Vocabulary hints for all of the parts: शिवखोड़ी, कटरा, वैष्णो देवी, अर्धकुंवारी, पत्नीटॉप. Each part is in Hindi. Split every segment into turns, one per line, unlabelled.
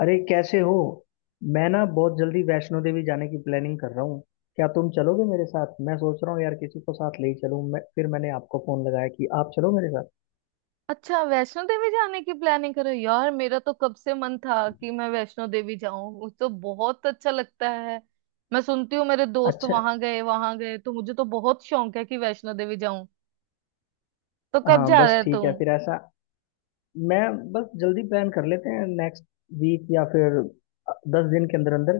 अरे कैसे हो। मैं ना बहुत जल्दी वैष्णो देवी जाने की प्लानिंग कर रहा हूँ। क्या तुम चलोगे मेरे साथ? मैं सोच रहा हूँ यार, किसी को साथ ले ही चलूँ। मैं फिर मैंने आपको फोन लगाया कि आप चलो मेरे साथ।
अच्छा। वैष्णो देवी जाने की प्लानिंग करो यार। मेरा तो कब से मन था कि मैं वैष्णो देवी जाऊं। मुझे तो बहुत अच्छा लगता है। मैं सुनती हूँ मेरे दोस्त
अच्छा,
वहां गए तो मुझे तो बहुत शौक है कि वैष्णो देवी जाऊं। तो कब
हाँ
जा रहे
बस
है तू?
ठीक है। फिर ऐसा मैं बस जल्दी प्लान कर लेते हैं, नेक्स्ट वीक या फिर 10 दिन के अंदर अंदर।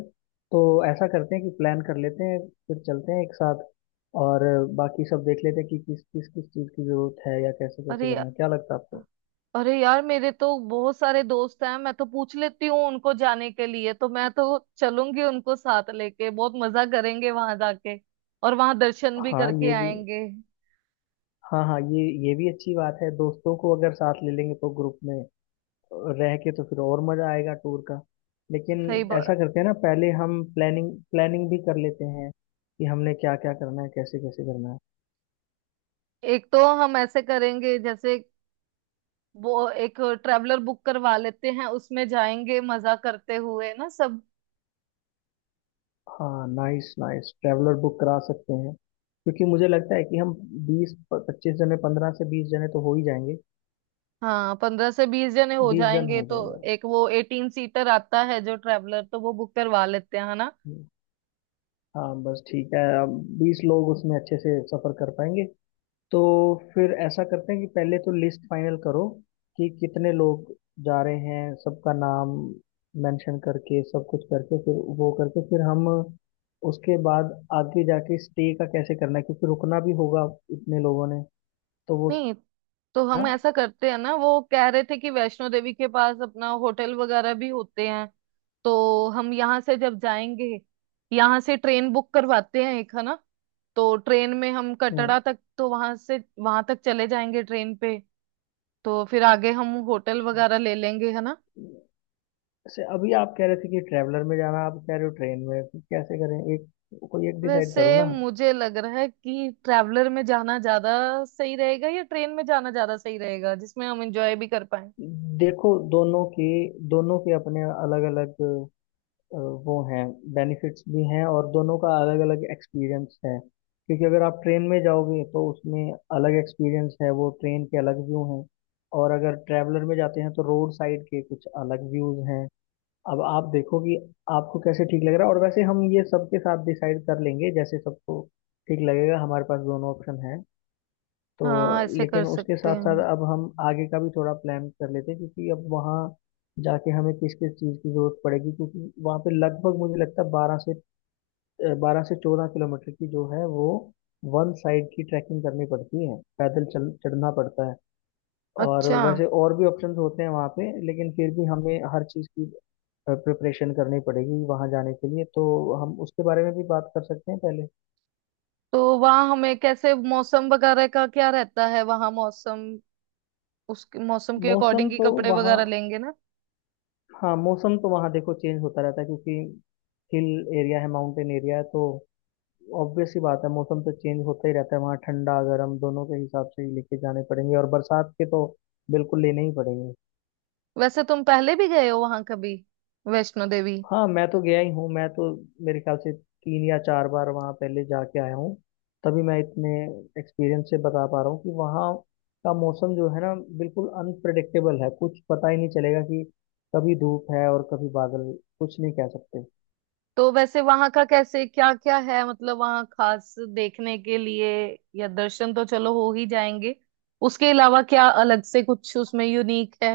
तो ऐसा करते हैं कि प्लान कर लेते हैं, फिर चलते हैं एक साथ, और बाकी सब देख लेते हैं कि किस किस किस चीज़ की ज़रूरत है या कैसे कैसे
अरे या-
करना है। क्या लगता है आपको?
अरे यार, मेरे तो बहुत सारे दोस्त हैं, मैं तो पूछ लेती हूँ उनको जाने के लिए, तो मैं तो चलूंगी उनको साथ लेके। बहुत मजा करेंगे वहां जाके, और वहां दर्शन भी
हाँ
करके
ये भी,
आएंगे।
हाँ हाँ ये भी अच्छी बात है। दोस्तों को अगर साथ ले लेंगे तो ग्रुप में रह के तो फिर और मजा आएगा टूर का। लेकिन
सही बात।
ऐसा करते हैं ना, पहले हम प्लानिंग प्लानिंग भी कर लेते हैं कि हमने क्या क्या करना है, कैसे कैसे करना है।
एक तो हम ऐसे करेंगे, जैसे वो एक ट्रेवलर बुक करवा लेते हैं, उसमें जाएंगे मजा करते हुए ना सब।
हाँ नाइस नाइस, ट्रैवलर बुक करा सकते हैं क्योंकि मुझे लगता है कि हम 20-25 जने, 15 से 20 जने तो हो ही जाएंगे।
हाँ, 15 से 20 जने हो
20 जन
जाएंगे,
हो
तो
जाएंगे।
एक वो 18 सीटर आता है जो ट्रेवलर, तो वो बुक करवा लेते हैं, है ना?
हम्म, हाँ बस ठीक है। अब 20 लोग उसमें अच्छे से सफर कर पाएंगे। तो फिर ऐसा करते हैं कि पहले तो लिस्ट फाइनल करो कि कितने लोग जा रहे हैं, सबका नाम मेंशन करके सब कुछ करके फिर वो करके फिर हम उसके बाद आगे जाके स्टे का कैसे करना है, क्योंकि रुकना भी होगा इतने लोगों ने। तो वो
नहीं, तो
ना।
हम ऐसा करते हैं ना, वो कह रहे थे कि वैष्णो देवी के पास अपना होटल वगैरह भी होते हैं। तो हम यहाँ से जब जाएंगे, यहाँ से ट्रेन बुक करवाते हैं एक, है ना? तो ट्रेन में हम
हम्म,
कटरा तक, तो वहां से वहां तक चले जाएंगे ट्रेन पे। तो फिर आगे हम होटल वगैरह ले लेंगे, है ना?
जैसे अभी आप कह रहे थे कि ट्रैवलर में जाना, आप कह रहे हो ट्रेन में, फिर कैसे करें? एक कोई एक डिसाइड करो
वैसे
ना।
मुझे लग रहा है कि ट्रैवलर में जाना ज्यादा सही रहेगा या ट्रेन में जाना ज्यादा सही रहेगा, जिसमें हम एंजॉय भी कर पाए।
देखो दोनों के अपने अलग अलग अ, वो हैं, बेनिफिट्स भी हैं, और दोनों का अलग अलग एक्सपीरियंस है। क्योंकि अगर आप ट्रेन में जाओगे तो उसमें अलग एक्सपीरियंस है, वो ट्रेन के अलग व्यू हैं। और अगर ट्रैवलर में जाते हैं तो रोड साइड के कुछ अलग व्यूज हैं। अब आप देखो कि आपको कैसे ठीक लग रहा है, और वैसे हम ये सबके साथ डिसाइड कर लेंगे, जैसे सबको ठीक लगेगा। हमारे पास दोनों ऑप्शन है तो।
हाँ, ऐसे
लेकिन
कर
उसके
सकते
साथ
हैं।
साथ अब हम आगे का भी थोड़ा प्लान कर लेते हैं, क्योंकि अब वहाँ जाके हमें किस किस चीज़ की जरूरत पड़ेगी, क्योंकि वहाँ पे लगभग मुझे लगता है 12 से 14 किलोमीटर की जो है वो वन साइड की ट्रैकिंग करनी पड़ती है, पैदल चल चढ़ना पड़ता है। और
अच्छा,
वैसे और भी ऑप्शंस होते हैं वहाँ पे, लेकिन फिर भी हमें हर चीज़ की प्रिपरेशन करनी पड़ेगी वहाँ जाने के लिए, तो हम उसके बारे में भी बात कर सकते हैं पहले।
तो वहाँ हमें कैसे? मौसम वगैरह का क्या रहता है वहाँ? मौसम, उस मौसम के
मौसम
अकॉर्डिंग ही
तो
कपड़े
वहाँ,
वगैरह लेंगे ना।
हाँ मौसम तो वहाँ देखो चेंज होता रहता है क्योंकि हिल एरिया है, माउंटेन एरिया है, तो ऑब्वियस ही बात है, मौसम तो चेंज होता ही रहता है वहाँ। ठंडा गर्म दोनों के हिसाब से ही लेके जाने पड़ेंगे, और बरसात के तो बिल्कुल लेने ही पड़ेंगे।
वैसे तुम पहले भी गए हो वहाँ कभी, वैष्णो देवी?
हाँ मैं तो गया ही हूँ। मैं तो मेरे ख्याल से 3 या 4 बार वहाँ पहले जाके आया हूँ। तभी मैं इतने एक्सपीरियंस से बता पा रहा हूँ कि वहाँ का मौसम जो है ना, बिल्कुल अनप्रडिक्टेबल है। कुछ पता ही नहीं चलेगा कि कभी धूप है और कभी बादल। कुछ नहीं कह सकते।
तो वैसे वहां का कैसे? क्या क्या है, मतलब वहां खास देखने के लिए? या दर्शन तो चलो हो ही जाएंगे, उसके अलावा क्या अलग से कुछ उसमें यूनिक है?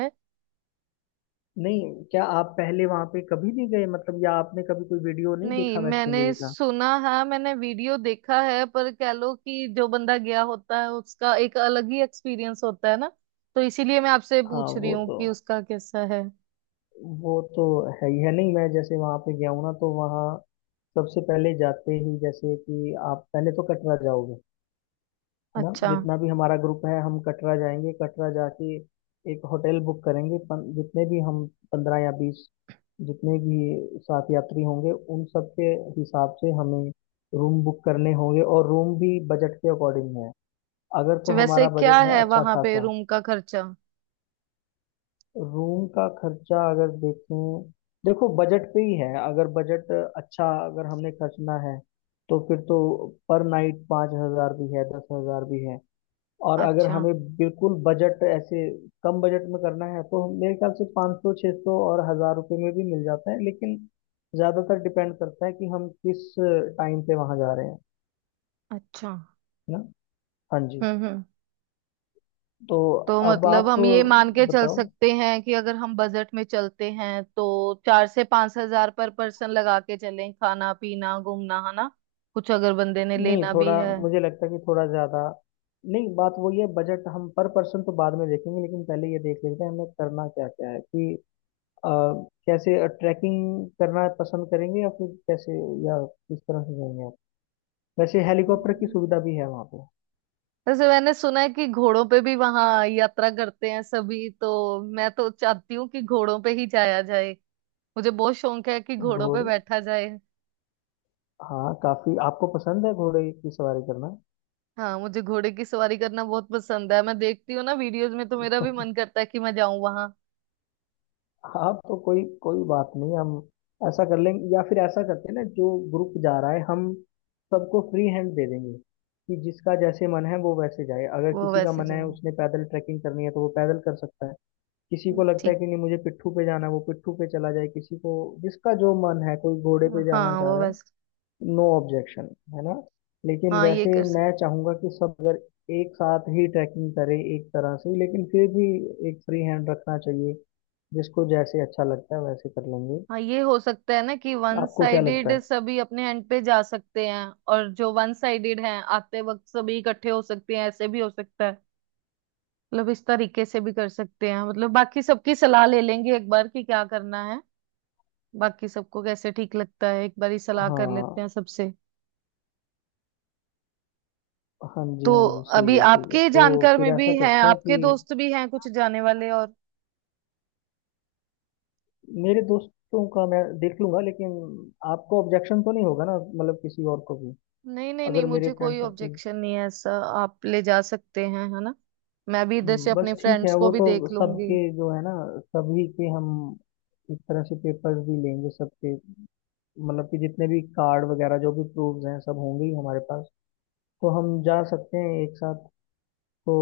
नहीं, क्या आप पहले वहां पे कभी नहीं गए, मतलब या आपने कभी कोई वीडियो नहीं
नहीं,
देखा वैष्णो
मैंने
देवी का?
सुना है, मैंने वीडियो देखा है, पर कह लो कि जो बंदा गया होता है उसका एक अलग ही एक्सपीरियंस होता है ना, तो इसीलिए मैं आपसे
हाँ
पूछ रही
वो
हूँ
तो,
कि उसका कैसा है।
वो तो है ही है। नहीं, मैं जैसे वहां पे गया हूँ ना तो वहाँ सबसे पहले जाते ही, जैसे कि आप पहले तो कटरा जाओगे, है ना।
अच्छा,
जितना भी हमारा ग्रुप है, हम कटरा जाएंगे। कटरा जाके एक होटल बुक करेंगे जितने भी हम 15 या 20, जितने भी साथ यात्री होंगे उन सब के हिसाब से हमें रूम बुक करने होंगे, और रूम भी बजट के अकॉर्डिंग है। अगर तो
तो वैसे
हमारा
क्या
बजट है
है
अच्छा
वहां पे
खासा।
रूम का खर्चा?
रूम का खर्चा अगर देखें, देखो बजट पे ही है। अगर बजट अच्छा, अगर हमने खर्चना है तो फिर तो पर नाइट 5 हजार भी है, 10 हजार भी है। और अगर
अच्छा।
हमें बिल्कुल बजट ऐसे कम बजट में करना है तो मेरे ख्याल से 500 600 और 1000 रुपये में भी मिल जाता है। लेकिन ज़्यादातर डिपेंड करता है कि हम किस टाइम पे वहाँ जा रहे हैं,
अच्छा।
है ना। हाँ जी।
हम्म।
तो
तो
अब
मतलब
आप
हम ये मान के चल
बताओ।
सकते हैं कि अगर हम बजट में चलते हैं तो 4 से 5 हजार पर पर्सन लगा के चलें, खाना पीना घूमना, है ना? कुछ अगर बंदे ने
नहीं,
लेना
थोड़ा
भी है।
मुझे लगता है कि थोड़ा ज्यादा, नहीं बात वही है। बजट हम पर पर्सन तो बाद में देखेंगे, लेकिन पहले ये देख लेते हैं हमें करना क्या क्या है कि अ, कैसे ट्रैकिंग करना पसंद करेंगे, या फिर कैसे, या किस तरह से जाएंगे आप। वैसे हेलीकॉप्टर की
हम्म।
सुविधा भी है वहाँ पे।
वैसे मैंने सुना है कि घोड़ों पे भी वहां यात्रा करते हैं सभी, तो मैं तो चाहती हूँ कि घोड़ों पे ही जाया जाए। मुझे बहुत शौक है कि घोड़ों पे
घोड़े,
बैठा जाए।
हाँ काफी आपको पसंद है घोड़े की सवारी करना।
हाँ, मुझे घोड़े की सवारी करना बहुत पसंद है। मैं देखती हूँ ना वीडियोस में, तो मेरा भी मन करता है कि मैं जाऊं वहां।
हाँ, तो कोई कोई बात नहीं, हम ऐसा कर लेंगे। या फिर ऐसा करते हैं ना, जो ग्रुप जा रहा है हम सबको फ्री हैंड दे देंगे कि जिसका जैसे मन है वो वैसे जाए। अगर
वो
किसी का
वैसे
मन है
जाए।
उसने पैदल ट्रैकिंग करनी है तो वो पैदल कर सकता है। किसी को लगता है
ठीक।
कि नहीं मुझे पिट्ठू पे जाना है, वो पिट्ठू पे चला जाए। किसी को जिसका जो मन है, कोई घोड़े पे जाना
हाँ,
चाह
वो
रहा है,
बस।
नो ऑब्जेक्शन, है ना। लेकिन
हाँ, ये
वैसे
कर
मैं
सकते।
चाहूंगा कि सब अगर एक साथ ही ट्रैकिंग करें एक तरह से, लेकिन फिर भी एक फ्री हैंड रखना चाहिए, जिसको जैसे अच्छा लगता है वैसे कर लेंगे।
हाँ, ये हो सकता है ना कि वन
आपको क्या लगता
साइडेड
है?
सभी अपने एंड पे जा सकते हैं, और जो वन साइडेड हैं आते वक्त सभी इकट्ठे हो सकते हैं, ऐसे भी हो सकता है। मतलब इस तरीके से भी कर सकते हैं, मतलब बाकी सबकी सलाह ले लेंगे एक बार कि क्या करना है। बाकी सबको कैसे ठीक लगता है, एक बार ही सलाह कर लेते हैं
हाँ,
सबसे।
हाँ जी
तो
हाँ जी, सही
अभी
है सही है।
आपके
तो
जानकार
फिर
में भी
ऐसा
हैं,
करते हैं कि
आपके दोस्त भी हैं कुछ जाने वाले? और
मेरे दोस्तों का मैं देख लूंगा, लेकिन आपको ऑब्जेक्शन तो नहीं होगा ना, मतलब किसी और को भी,
नहीं नहीं नहीं,
अगर मेरे
मुझे
फ्रेंड
कोई
सर्कल।
ऑब्जेक्शन नहीं है ऐसा। आप ले जा सकते हैं, है ना? मैं भी इधर से
बस
अपने
ठीक है,
फ्रेंड्स
वो
को भी
तो
देख लूंगी।
सबके जो है ना, सभी के हम इस तरह से पेपर्स भी लेंगे सबके, मतलब कि जितने भी कार्ड वगैरह जो भी प्रूफ्स हैं सब होंगे ही हमारे पास, तो हम जा सकते हैं एक साथ। तो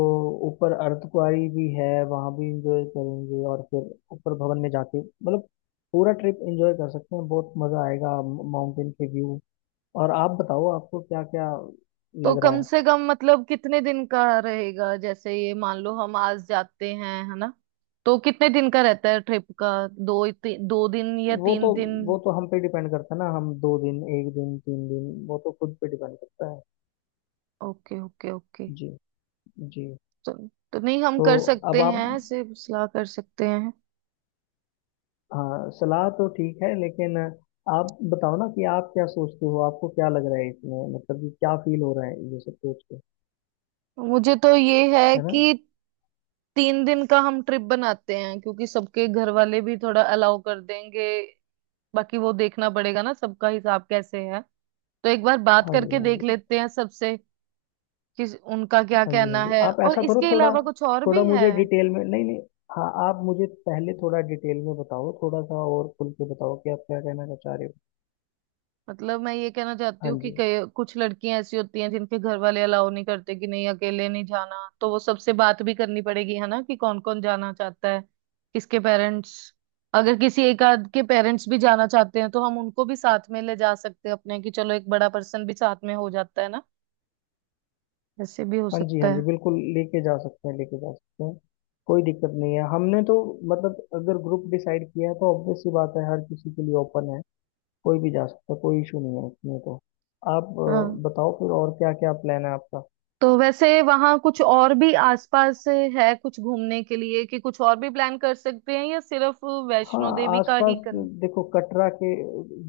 ऊपर अर्धकुंवारी भी है, वहाँ भी इंजॉय करेंगे, और फिर ऊपर भवन में जाके मतलब पूरा ट्रिप इंजॉय कर सकते हैं, बहुत मज़ा आएगा। माउंटेन के व्यू। और आप बताओ आपको क्या क्या
तो
लग रहा
कम
है।
से कम मतलब कितने दिन का रहेगा? जैसे ये मान लो हम आज जाते हैं है ना, तो कितने दिन का रहता है ट्रिप का? दो दिन या
वो तो,
तीन दिन
हम पे डिपेंड करता है ना। हम 2 दिन, एक दिन, 3 दिन, वो तो खुद पे डिपेंड करता है।
Okay okay okay.
जी। जी।
तो, तो नहीं, हम
तो
कर
अब
सकते
आप,
हैं ऐसे, सलाह कर सकते हैं।
हाँ सलाह तो ठीक है, लेकिन आप बताओ ना कि आप क्या सोचते हो, आपको क्या लग रहा है इसमें, मतलब कि क्या फील हो रहा है ये सब सोच के,
मुझे तो ये है
है ना।
कि 3 दिन का हम ट्रिप बनाते हैं, क्योंकि सबके घर वाले भी थोड़ा अलाउ कर देंगे। बाकी वो देखना पड़ेगा ना सबका हिसाब कैसे है, तो एक बार बात
हाँ जी,
करके
हाँ
देख
जी,
लेते हैं सबसे कि उनका क्या
हाँ जी, हाँ
कहना
जी,
है,
आप
और
ऐसा करो
इसके
थोड़ा,
अलावा कुछ और
थोड़ा
भी है।
मुझे डिटेल में, नहीं नहीं, हाँ आप मुझे पहले थोड़ा डिटेल में बताओ, थोड़ा सा और खुल के बताओ कि आप क्या कहना चाह रहे हो।
मतलब मैं ये कहना चाहती
हाँ
हूँ कि
जी
कई कुछ लड़कियां ऐसी होती हैं जिनके घर वाले अलाउ नहीं करते कि नहीं अकेले नहीं जाना, तो वो सबसे बात भी करनी पड़ेगी है ना कि कौन कौन जाना चाहता है, किसके पेरेंट्स। अगर किसी एक आध के पेरेंट्स भी जाना चाहते हैं तो हम उनको भी साथ में ले जा सकते हैं अपने, कि चलो एक बड़ा पर्सन भी साथ में हो जाता है ना, ऐसे भी हो
हाँ जी,
सकता
हाँ जी
है।
बिल्कुल लेके जा सकते हैं, लेके जा सकते हैं। कोई दिक्कत नहीं है हमने तो, मतलब अगर ग्रुप डिसाइड किया है तो ऑब्वियस सी बात है, हर किसी के लिए ओपन है। कोई भी जा सकता है, कोई इशू नहीं है इसमें तो। आप
हाँ,
बताओ फिर और क्या क्या प्लान है आपका।
तो वैसे वहां कुछ और भी आसपास है कुछ घूमने के लिए, कि कुछ और भी प्लान कर सकते हैं, या सिर्फ
हाँ
वैष्णो देवी का
आसपास,
ही करना?
देखो कटरा के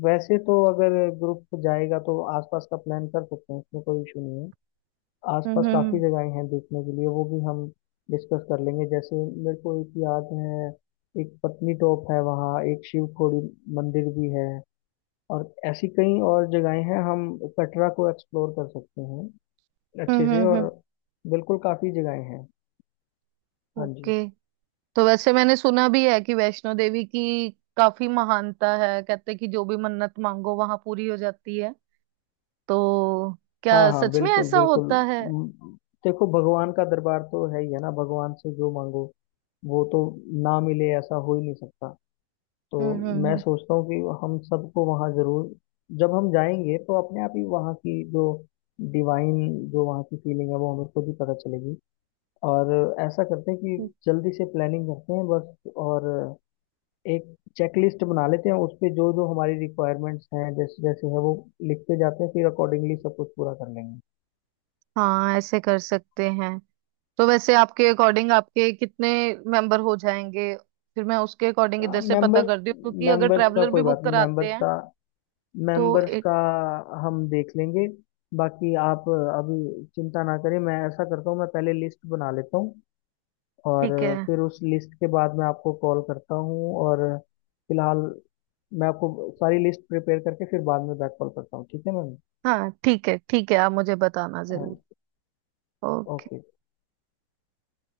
वैसे तो अगर ग्रुप जाएगा तो आसपास का प्लान कर सकते हैं, इसमें कोई इशू नहीं है।
हम्म
आसपास काफ़ी
हम्म
जगहें हैं देखने के लिए, वो भी हम डिस्कस कर लेंगे। जैसे मेरे को एक याद है, एक पत्नीटॉप है, वहाँ एक शिवखोड़ी मंदिर भी है, और ऐसी कई और जगहें हैं। हम कटरा को एक्सप्लोर कर सकते हैं अच्छे
हम्म।
से। और
हम्म।
बिल्कुल काफ़ी जगहें हैं। हाँ जी।
ओके। तो वैसे मैंने सुना भी है कि वैष्णो देवी की काफी महानता है, कहते हैं कि जो भी मन्नत मांगो वहां पूरी हो जाती है, तो
हाँ
क्या
हाँ
सच में
बिल्कुल
ऐसा
बिल्कुल।
होता है?
म, देखो भगवान का दरबार तो है ही है ना, भगवान से जो मांगो वो तो ना मिले, ऐसा हो ही नहीं सकता। तो
हम्म
मैं
हम्म
सोचता हूँ कि हम सबको वहाँ जरूर, जब हम जाएंगे तो अपने आप ही वहाँ की जो डिवाइन, जो वहाँ की फीलिंग है वो हमें खुद ही पता चलेगी। और ऐसा करते हैं
हम्म।
कि जल्दी से प्लानिंग करते हैं बस, और एक चेकलिस्ट बना लेते हैं, उस पे जो जो हमारी रिक्वायरमेंट्स हैं जैसे जैसे है वो लिखते जाते हैं, फिर अकॉर्डिंगली सब कुछ पूरा कर लेंगे।
हाँ, ऐसे कर सकते हैं। तो वैसे आपके अकॉर्डिंग आपके कितने मेंबर हो जाएंगे? फिर मैं उसके अकॉर्डिंग इधर से पता
मेंबर्स
करती हूँ, क्योंकि अगर
मेंबर्स का
ट्रैवलर
कोई
भी
बात
बुक
नहीं, मेंबर्स
कराते हैं
का
तो
मेंबर्स
एक।
का हम देख लेंगे। बाकी आप अभी चिंता ना करें, मैं ऐसा करता हूँ, मैं पहले लिस्ट बना लेता हूँ, और
ठीक है,
फिर उस लिस्ट के बाद मैं आपको कॉल करता हूँ, और फिलहाल मैं आपको सारी लिस्ट प्रिपेयर करके फिर बाद में बैक कॉल करता हूँ, ठीक है मैम।
हाँ ठीक है ठीक है, आप मुझे बताना जरूर।
हाँ,
ओके।
ओके।